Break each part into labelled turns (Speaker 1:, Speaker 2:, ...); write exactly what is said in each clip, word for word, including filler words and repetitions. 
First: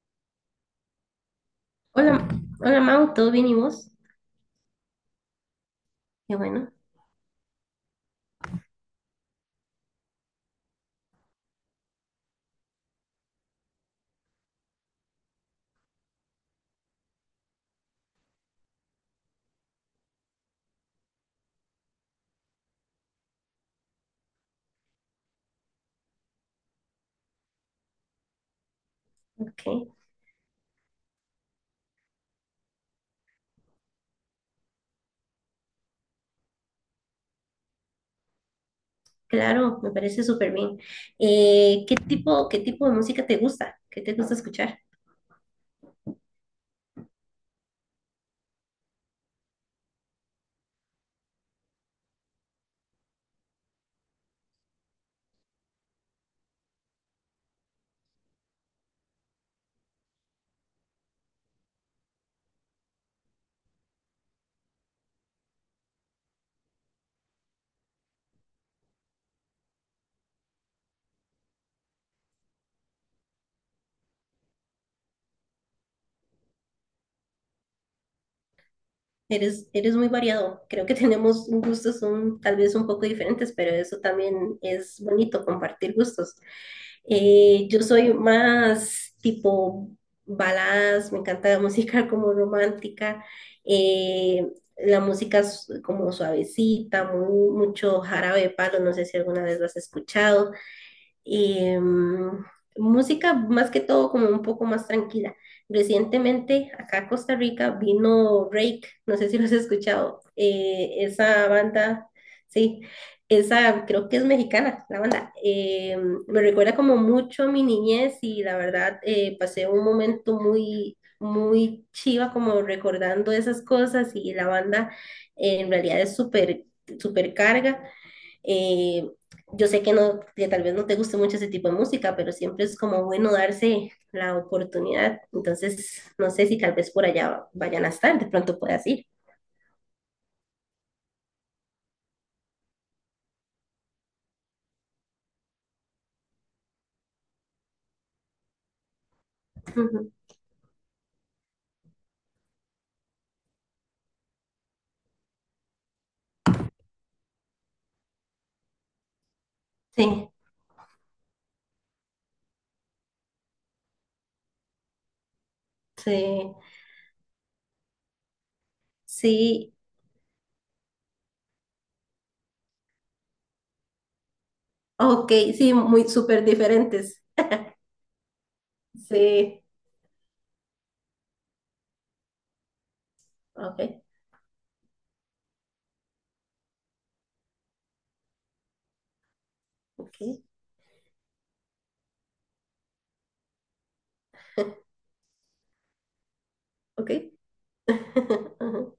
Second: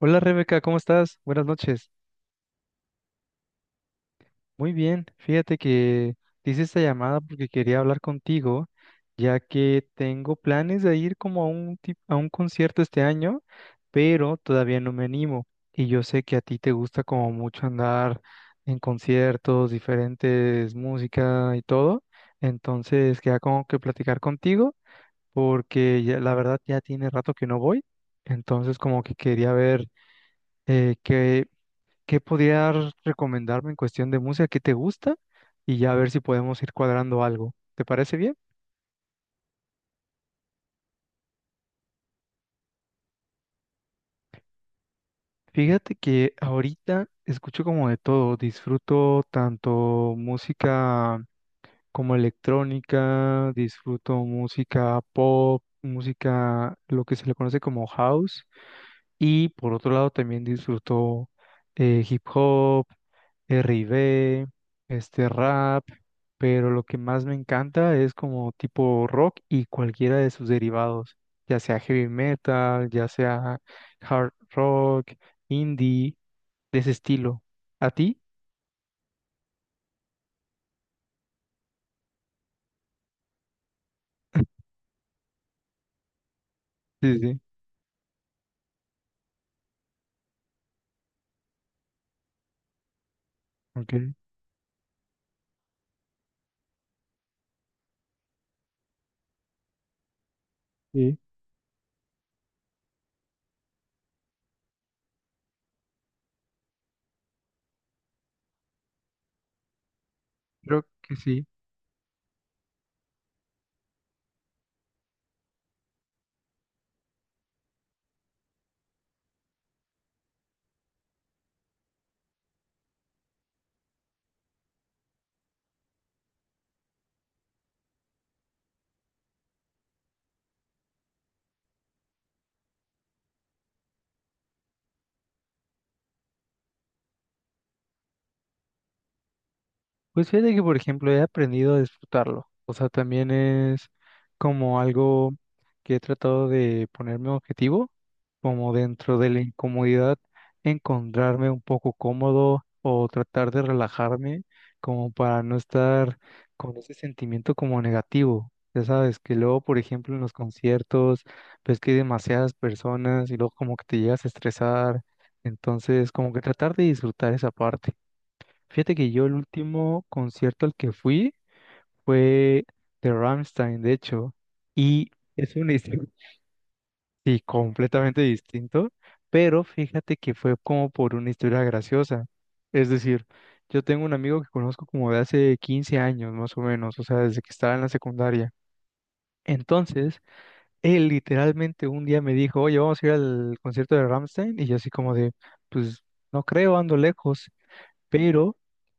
Speaker 1: Hola Rebeca, ¿cómo estás? Buenas noches.
Speaker 2: Hola, hola Mau, ¿todo bien y vos?
Speaker 1: Muy bien, fíjate que
Speaker 2: Qué
Speaker 1: te hice
Speaker 2: bueno.
Speaker 1: esta llamada porque quería hablar contigo, ya que tengo planes de ir como a un, tip- a un concierto este año, pero todavía no me animo. Y yo sé que a ti te gusta como mucho andar en conciertos, diferentes música y todo. Entonces, queda como que platicar contigo, porque ya- la verdad ya tiene rato que no voy. Entonces, como que quería
Speaker 2: Ok,
Speaker 1: ver eh, qué ¿Qué podrías recomendarme en cuestión de música? ¿Qué te gusta? Y ya a ver si podemos ir cuadrando algo. ¿Te parece bien?
Speaker 2: claro, me parece súper bien. Eh, ¿qué tipo, qué tipo de música te gusta? ¿Qué te gusta escuchar?
Speaker 1: Fíjate que ahorita escucho como de todo. Disfruto tanto música como electrónica, disfruto música pop, música, lo que se le conoce como house. Y por otro lado también disfruto eh, hip hop, R and B, este rap, pero lo que más me encanta es como tipo rock y cualquiera de sus derivados, ya sea heavy metal, ya sea hard rock, indie, de ese estilo. ¿A ti?
Speaker 2: Eres, eres muy variado, creo que tenemos gustos un- tal vez un poco diferentes, pero eso también es bonito, compartir gustos.
Speaker 1: Sí, sí.
Speaker 2: Eh, yo soy más tipo baladas, me encanta la música como romántica,
Speaker 1: Ok.
Speaker 2: eh, la música s- como suavecita, muy- mucho jarabe de palo, no sé si alguna vez lo has escuchado,
Speaker 1: Sí.
Speaker 2: eh, música más que todo como un poco más tranquila. Recientemente acá a Costa Rica vino Rake, no sé si lo has escuchado,
Speaker 1: Creo
Speaker 2: eh,
Speaker 1: que sí.
Speaker 2: esa banda. Sí, esa creo que es mexicana, la banda. Eh, me recuerda como mucho a mi niñez y la verdad, eh, pasé un momento muy, muy chiva como recordando esas cosas, y la banda, eh, en realidad es súper, súper carga. eh, yo sé que no, que tal vez no te guste mucho ese tipo de música, pero siempre es como bueno darse la oportunidad. Entonces, no sé si tal vez por allá vayan a estar, de pronto puedas ir.
Speaker 1: Pues fíjate que, por ejemplo, he aprendido a disfrutarlo. O sea, también es como algo que he tratado de ponerme objetivo, como dentro de la
Speaker 2: Ujú.
Speaker 1: incomodidad, encontrarme un poco cómodo o tratar de relajarme, como para no estar con ese sentimiento como negativo. Ya sabes, que luego, por ejemplo, en
Speaker 2: Sí,
Speaker 1: los conciertos, ves que hay demasiadas personas y luego como que te llegas a estresar. Entonces, como que
Speaker 2: sí,
Speaker 1: tratar de disfrutar esa parte. Fíjate que yo el
Speaker 2: sí.
Speaker 1: último concierto al que fui fue de Rammstein, de hecho, y
Speaker 2: Ok,
Speaker 1: es
Speaker 2: sí,
Speaker 1: una historia,
Speaker 2: muy súper diferentes.
Speaker 1: sí, completamente distinto,
Speaker 2: Sí,
Speaker 1: pero fíjate que fue como por una historia graciosa. Es decir,
Speaker 2: ok,
Speaker 1: yo tengo un amigo que conozco como de hace quince años más o menos, o sea, desde que estaba en la secundaria.
Speaker 2: ok,
Speaker 1: Entonces, él literalmente un día me dijo, oye, vamos a ir al concierto de Rammstein, y yo así como de, pues no creo, ando
Speaker 2: ok.
Speaker 1: lejos, pero
Speaker 2: Ujú.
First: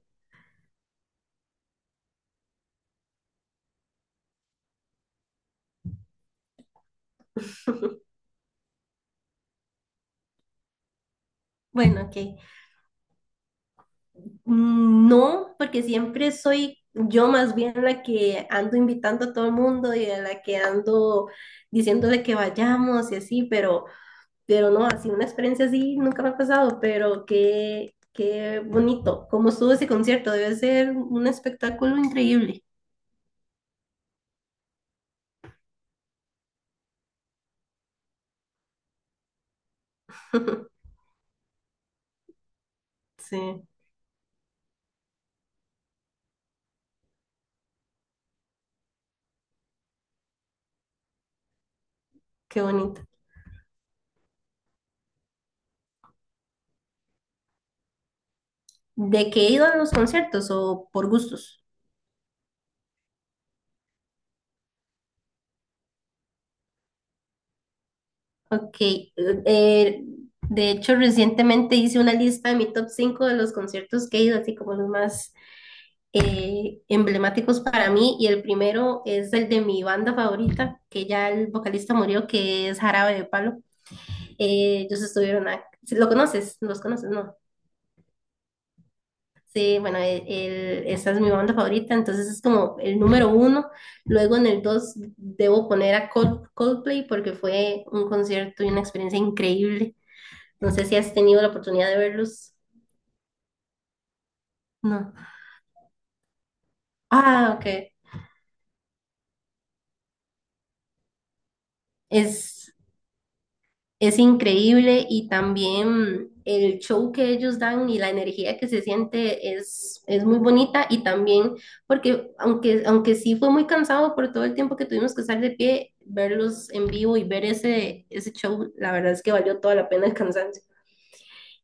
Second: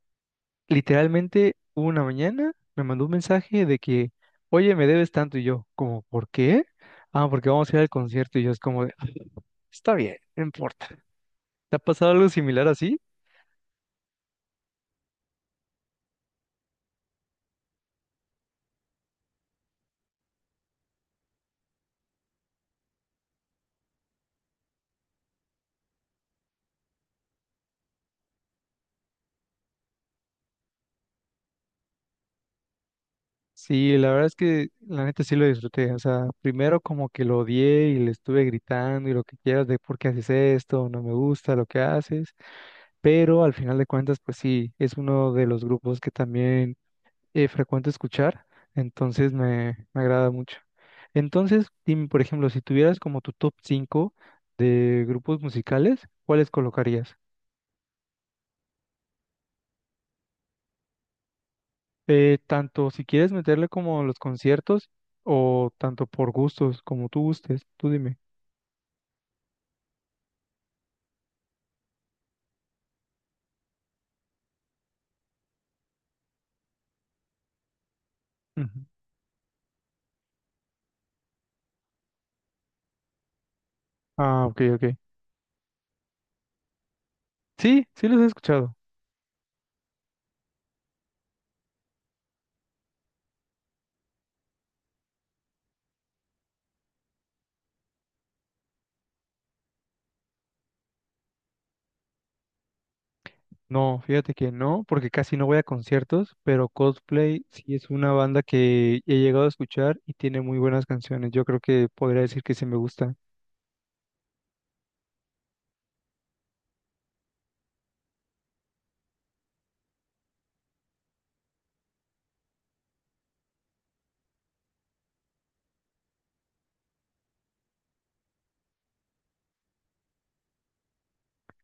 Speaker 1: literalmente una mañana me mandó un mensaje de que, oye, me debes tanto y yo, como, ¿por qué? Ah, porque vamos a ir al concierto y yo es como, de, "Ah, está bien, no importa. ¿Te ha
Speaker 2: Bueno,
Speaker 1: pasado algo
Speaker 2: ok.
Speaker 1: similar así?
Speaker 2: Mm, no, porque siempre soy yo más bien la que ando invitando a todo el mundo y a la que ando diciéndole que vayamos y así, pero, pero no, así una experiencia así nunca me ha pasado, pero qué, qué bonito, cómo estuvo ese concierto, debe ser un espectáculo increíble.
Speaker 1: Sí, la verdad es que la neta sí lo disfruté. O sea, primero como que lo odié y le estuve gritando y lo que quieras de por qué haces esto, no me gusta lo que haces, pero al
Speaker 2: Sí,
Speaker 1: final de cuentas, pues sí, es uno de los grupos que también eh, frecuente escuchar, entonces me, me agrada mucho. Entonces, dime, por ejemplo,
Speaker 2: qué
Speaker 1: si tuvieras
Speaker 2: bonito.
Speaker 1: como tu top cinco de grupos musicales, ¿cuáles colocarías?
Speaker 2: ¿De qué he ido a los conciertos o por gustos?
Speaker 1: Eh, tanto si quieres meterle como los conciertos o tanto por gustos, como tú gustes, tú dime.
Speaker 2: Ok, eh, eh, de hecho recientemente hice una lista de mi top cinco de los conciertos que he ido, así como los más eh, emblemáticos para mí, y el
Speaker 1: Ujú.
Speaker 2: primero es el de mi banda favorita, que ya el vocalista murió, que es Jarabe de Palo.
Speaker 1: Ah, ok,
Speaker 2: Eh,
Speaker 1: ok.
Speaker 2: ellos estuvieron, a- ¿lo conoces? ¿Los conoces? No.
Speaker 1: Sí, sí los he escuchado.
Speaker 2: Sí, bueno, el- el- esa es mi banda favorita, entonces es como el número uno. Luego en el dos debo poner a Col- Coldplay, porque fue un concierto y una experiencia increíble. No sé si has tenido la oportunidad de verlos.
Speaker 1: No, fíjate que no, porque
Speaker 2: No.
Speaker 1: casi no voy a conciertos, pero Coldplay
Speaker 2: Ah, ok.
Speaker 1: sí es una banda que he llegado a escuchar y tiene muy buenas canciones. Yo creo que podría decir que sí
Speaker 2: Es
Speaker 1: me gusta.
Speaker 2: Es increíble, y también el show que ellos dan y la energía que se siente es, es muy bonita, y también porque aunque, aunque sí fue muy cansado por todo el tiempo que tuvimos que estar de pie, verlos en vivo y ver ese, ese show, la verdad es que valió toda la pena el cansancio.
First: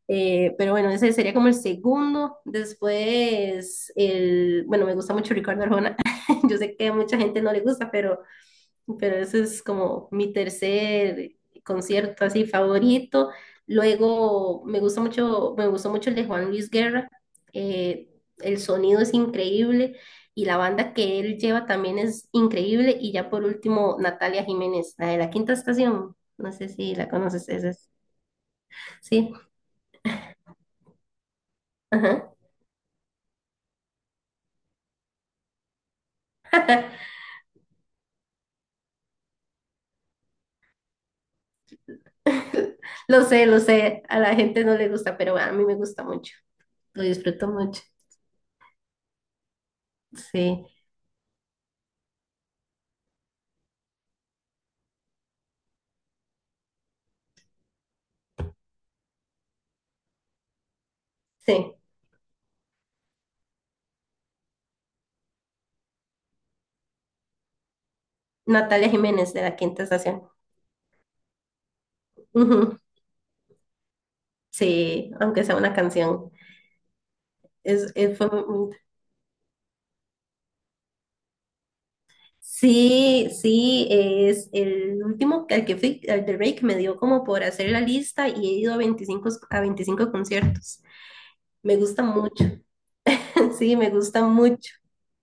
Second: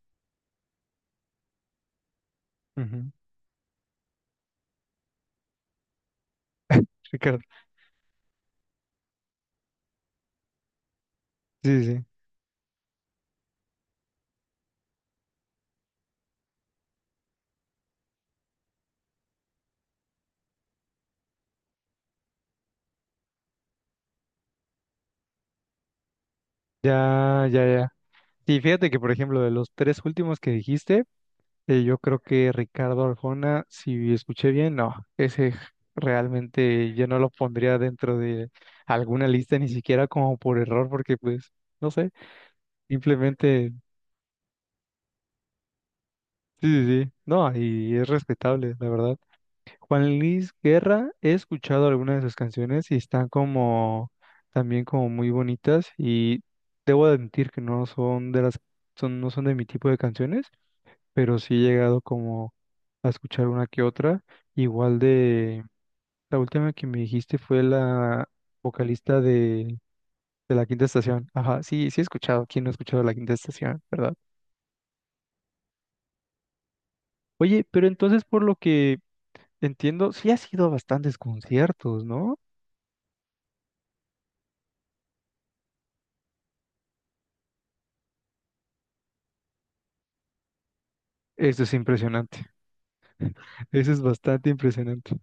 Speaker 2: Eh, pero bueno, ese sería como el segundo. Después, el, bueno, me gusta mucho Ricardo Arjona. Yo sé que a mucha
Speaker 1: Ricardo.
Speaker 2: gente no le gusta, pero pero ese es como mi tercer
Speaker 1: Sí, sí, sí.
Speaker 2: concierto así favorito. Luego me gusta mucho, me gustó mucho el de Juan Luis Guerra. eh, el sonido es increíble y la banda que él lleva también es increíble. Y ya por último, Natalia Jiménez, la de la Quinta Estación. No sé si la
Speaker 1: Ya,
Speaker 2: conoces,
Speaker 1: ya,
Speaker 2: esa
Speaker 1: ya.
Speaker 2: es.
Speaker 1: Y fíjate que, por
Speaker 2: Sí.
Speaker 1: ejemplo, de los tres últimos que dijiste, eh, yo creo
Speaker 2: Ajá.
Speaker 1: que Ricardo Arjona, si escuché bien, no, ese j- realmente yo no lo pondría dentro de alguna lista, ni siquiera como por error, porque pues, no sé,
Speaker 2: Lo sé, lo
Speaker 1: simplemente,
Speaker 2: sé. A la gente no le gusta, pero a mí me gusta mucho.
Speaker 1: sí, sí,
Speaker 2: Lo
Speaker 1: sí.
Speaker 2: disfruto
Speaker 1: No,
Speaker 2: mucho.
Speaker 1: y es respetable, la verdad. Juan Luis
Speaker 2: Sí,
Speaker 1: Guerra, he escuchado algunas de sus canciones y están como también como muy bonitas y debo admitir que no son de las son no son de mi tipo de canciones, pero sí he
Speaker 2: sí.
Speaker 1: llegado como a escuchar una que otra, igual de la última que me dijiste fue la
Speaker 2: Natalia
Speaker 1: vocalista
Speaker 2: Jiménez de la
Speaker 1: de
Speaker 2: Quinta Estación.
Speaker 1: de la Quinta Estación. Ajá, sí, sí he escuchado, ¿quién no ha
Speaker 2: Ujú.
Speaker 1: escuchado la Quinta Estación, verdad?
Speaker 2: Sí, aunque sea una canción.
Speaker 1: Oye, pero
Speaker 2: Es, es-
Speaker 1: entonces
Speaker 2: fue
Speaker 1: por lo
Speaker 2: muy-
Speaker 1: que entiendo, sí has ido a bastantes conciertos, ¿no?
Speaker 2: sí, sí, es el último que- al que fui, al de Drake, me dio como por hacer la lista y he ido a veinticinco a veinticinco conciertos.
Speaker 1: Esto es
Speaker 2: Me gusta mucho.
Speaker 1: impresionante.
Speaker 2: Sí, me
Speaker 1: Eso es
Speaker 2: gusta
Speaker 1: bastante
Speaker 2: mucho,
Speaker 1: impresionante.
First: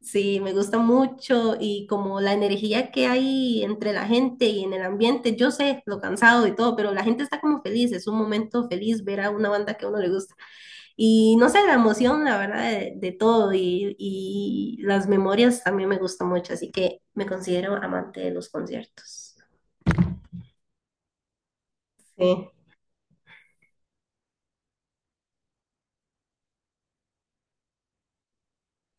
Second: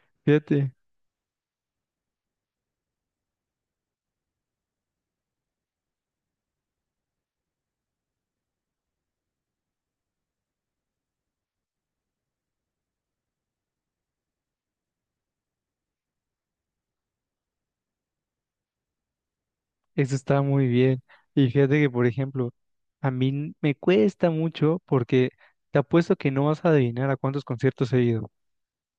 Speaker 2: sí, me
Speaker 1: Fíjate,
Speaker 2: gusta mucho. Y como la energía que hay entre la gente y en el ambiente, yo sé lo cansado y todo, pero la gente está como feliz, es un momento feliz ver a una banda que a uno le gusta. Y no sé, la emoción, la verdad, de, de todo, y, y las memorias también me gustan mucho, así que me considero amante de los conciertos.
Speaker 1: eso está muy bien. Y fíjate que, por
Speaker 2: Sí.
Speaker 1: ejemplo, a mí n- me cuesta mucho porque te apuesto que no vas a adivinar a cuántos conciertos he ido.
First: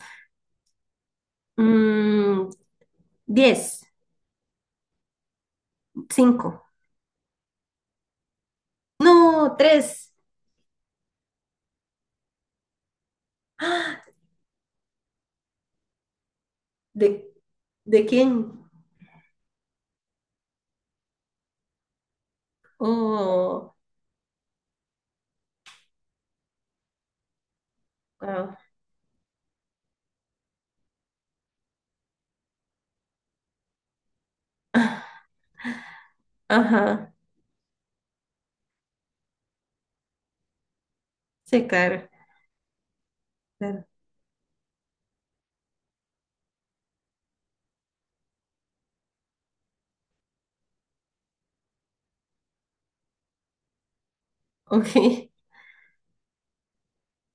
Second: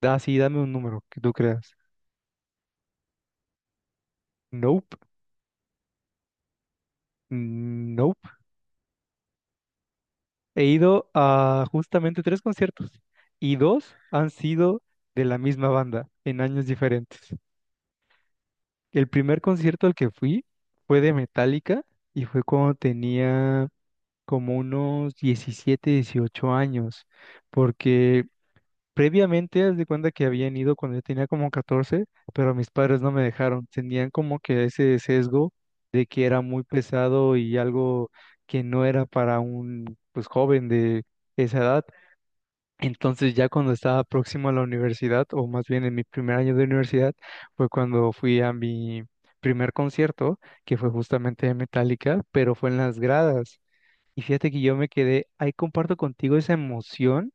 Speaker 1: Da, sí, dame un número que tú creas.
Speaker 2: Mm, diez,
Speaker 1: Nope,
Speaker 2: cinco,
Speaker 1: nope.
Speaker 2: no, tres.
Speaker 1: He ido a justamente tres conciertos y dos
Speaker 2: ¡Ah!
Speaker 1: han sido de la misma banda en años
Speaker 2: ¿De,
Speaker 1: diferentes.
Speaker 2: de quién?
Speaker 1: El primer concierto al que fui fue de Metallica y fue cuando tenía
Speaker 2: Oh,
Speaker 1: como unos diecisiete, dieciocho años, porque
Speaker 2: wow.
Speaker 1: previamente, haz de cuenta que habían ido cuando yo tenía como catorce, pero mis padres no me dejaron, tenían como que ese sesgo de que era muy
Speaker 2: Ajá,
Speaker 1: pesado y algo que no era para un pues joven de esa
Speaker 2: sí,
Speaker 1: edad.
Speaker 2: claro,
Speaker 1: Entonces ya cuando
Speaker 2: claro.
Speaker 1: estaba próximo a la universidad, o más bien en mi primer año de universidad, fue cuando fui a mi primer concierto, que fue justamente de Metallica, pero fue en las gradas. Y fíjate que yo me
Speaker 2: Ok,
Speaker 1: quedé, ahí comparto contigo esa emoción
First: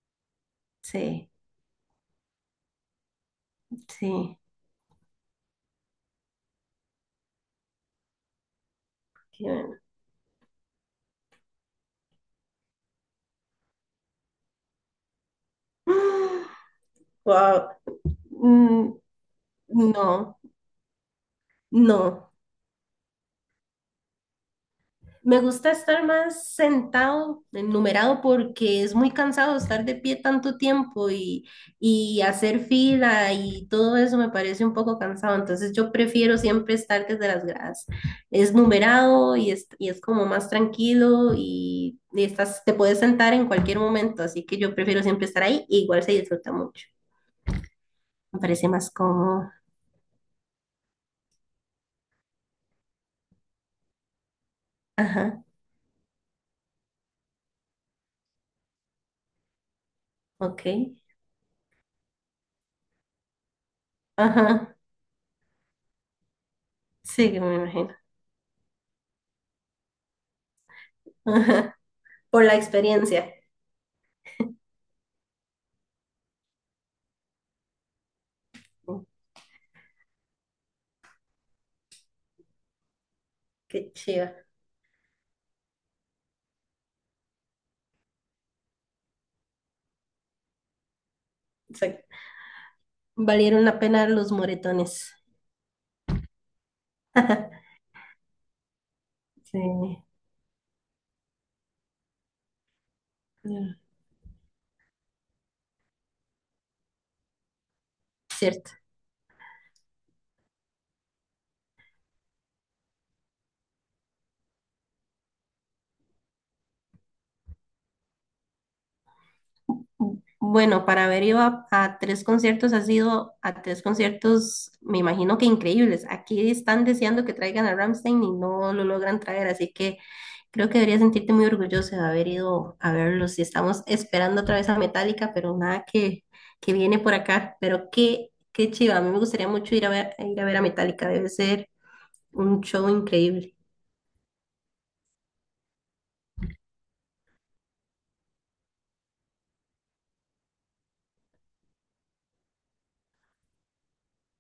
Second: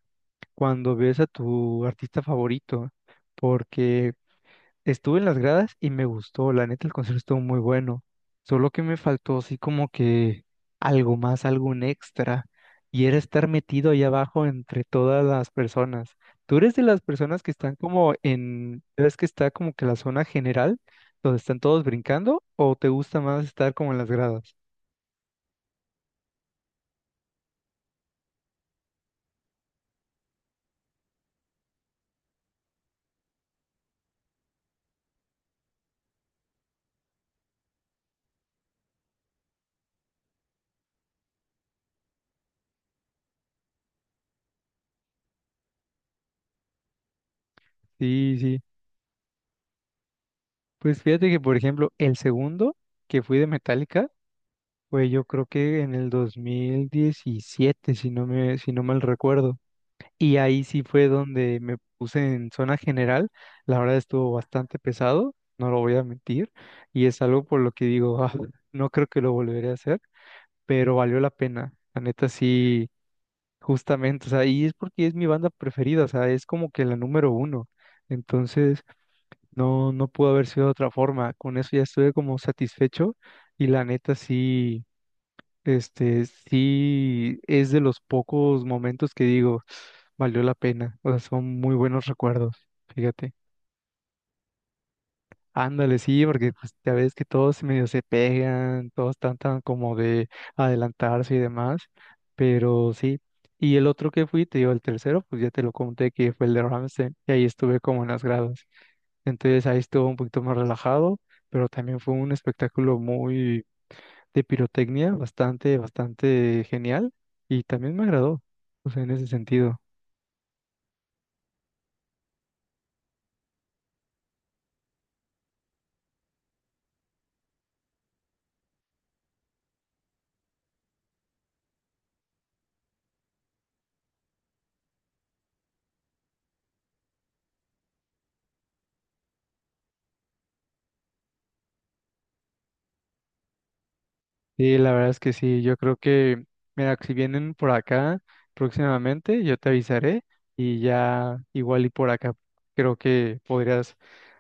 Speaker 1: cuando ves a
Speaker 2: sí,
Speaker 1: tu artista favorito, porque
Speaker 2: sí.
Speaker 1: estuve en las gradas y me gustó, la neta el concierto estuvo muy bueno, solo que me faltó
Speaker 2: Qué
Speaker 1: así
Speaker 2: bueno.
Speaker 1: como que algo más, algún extra, y era estar metido ahí abajo entre todas las personas. Tú eres de las personas que están
Speaker 2: Wow.
Speaker 1: como en,
Speaker 2: Mm,
Speaker 1: ¿ves que está como que la zona
Speaker 2: no,
Speaker 1: general, donde están todos
Speaker 2: no.
Speaker 1: brincando, o te gusta más estar como en las gradas?
Speaker 2: Me gusta estar más sentado, enumerado, porque es muy cansado estar de pie tanto tiempo, y, y hacer fila y todo eso me parece un poco cansado. Entonces yo prefiero siempre estar desde las gradas. Es numerado y es, y es como más tranquilo, y, y estás, te puedes sentar en cualquier momento. Así que yo prefiero siempre estar ahí, y igual se disfruta mucho.
Speaker 1: Sí,
Speaker 2: Me
Speaker 1: sí.
Speaker 2: parece más cómodo.
Speaker 1: Pues fíjate que, por ejemplo, el segundo que fui de Metallica fue yo
Speaker 2: Ajá,
Speaker 1: creo que en el dos mil diecisiete si no me, si no mal recuerdo. Y
Speaker 2: ok.
Speaker 1: ahí sí fue donde me puse en zona general. La verdad estuvo
Speaker 2: Ajá,
Speaker 1: bastante pesado, no lo voy a mentir. Y es
Speaker 2: sí, que
Speaker 1: algo
Speaker 2: me
Speaker 1: por lo que
Speaker 2: imagino.
Speaker 1: digo, "Ah, no creo que lo volveré a hacer, pero valió la pena.
Speaker 2: Ajá,
Speaker 1: La neta
Speaker 2: por la
Speaker 1: sí,
Speaker 2: experiencia.
Speaker 1: justamente. O sea, y es porque es mi banda preferida, o sea, es como que la número uno. Entonces. No, no pudo haber sido de otra forma. Con eso ya estuve como satisfecho y la
Speaker 2: Qué
Speaker 1: neta
Speaker 2: chido.
Speaker 1: sí, este, sí es de los pocos momentos que digo, valió la pena. O sea, son muy
Speaker 2: Sí.
Speaker 1: buenos recuerdos, fíjate.
Speaker 2: Valieron la pena los moretones.
Speaker 1: Ándale, sí, porque pues, ya ves que todos medio se pegan, todos están
Speaker 2: Sí,
Speaker 1: tan como de adelantarse y demás, pero sí. Y el otro que fui, te digo, el tercero, pues ya te lo conté que fue el de Ramstein y ahí estuve como en las gradas.
Speaker 2: cierto.
Speaker 1: Entonces ahí estuvo un poquito más relajado, pero también fue un espectáculo muy de pirotecnia, bastante, bastante genial y también me agradó, o sea, en ese sentido.
Speaker 2: Bueno, para haber ido a, a tres conciertos, ha sido a tres conciertos, me imagino que increíbles. Aquí están deseando que traigan a Ramstein y no lo logran traer, así que creo que debería sentirte muy orgulloso de haber ido a verlos. Y estamos esperando otra vez a Metallica, pero nada que, que viene por acá. Pero qué, qué chiva, a mí me gustaría mucho ir a ver, ir a ver a Metallica, debe ser un show increíble.
Speaker 1: Sí, la verdad es que sí, yo creo que, mira, si vienen por acá próximamente, yo te avisaré y ya igual y por acá creo que podrías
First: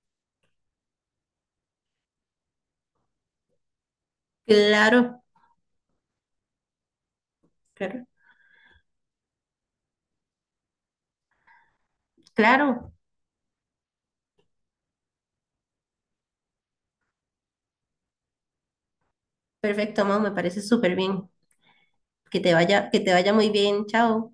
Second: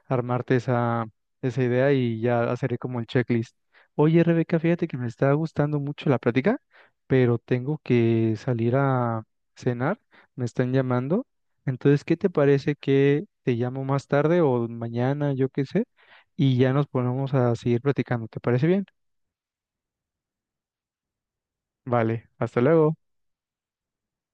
Speaker 1: armarte esa, esa idea y ya haceré como el checklist. Oye, Rebeca, fíjate que me
Speaker 2: Claro.
Speaker 1: está gustando mucho la plática, pero tengo
Speaker 2: Claro,
Speaker 1: que salir a cenar, me están llamando. Entonces, ¿qué te parece
Speaker 2: claro.
Speaker 1: que te llamo más tarde o mañana, yo qué sé, y ya nos ponemos a seguir platicando? ¿Te parece bien?
Speaker 2: Perfecto, Mau, me parece súper bien.
Speaker 1: Vale,
Speaker 2: Que te
Speaker 1: hasta
Speaker 2: vaya,
Speaker 1: luego.
Speaker 2: que te vaya muy bien. Chao.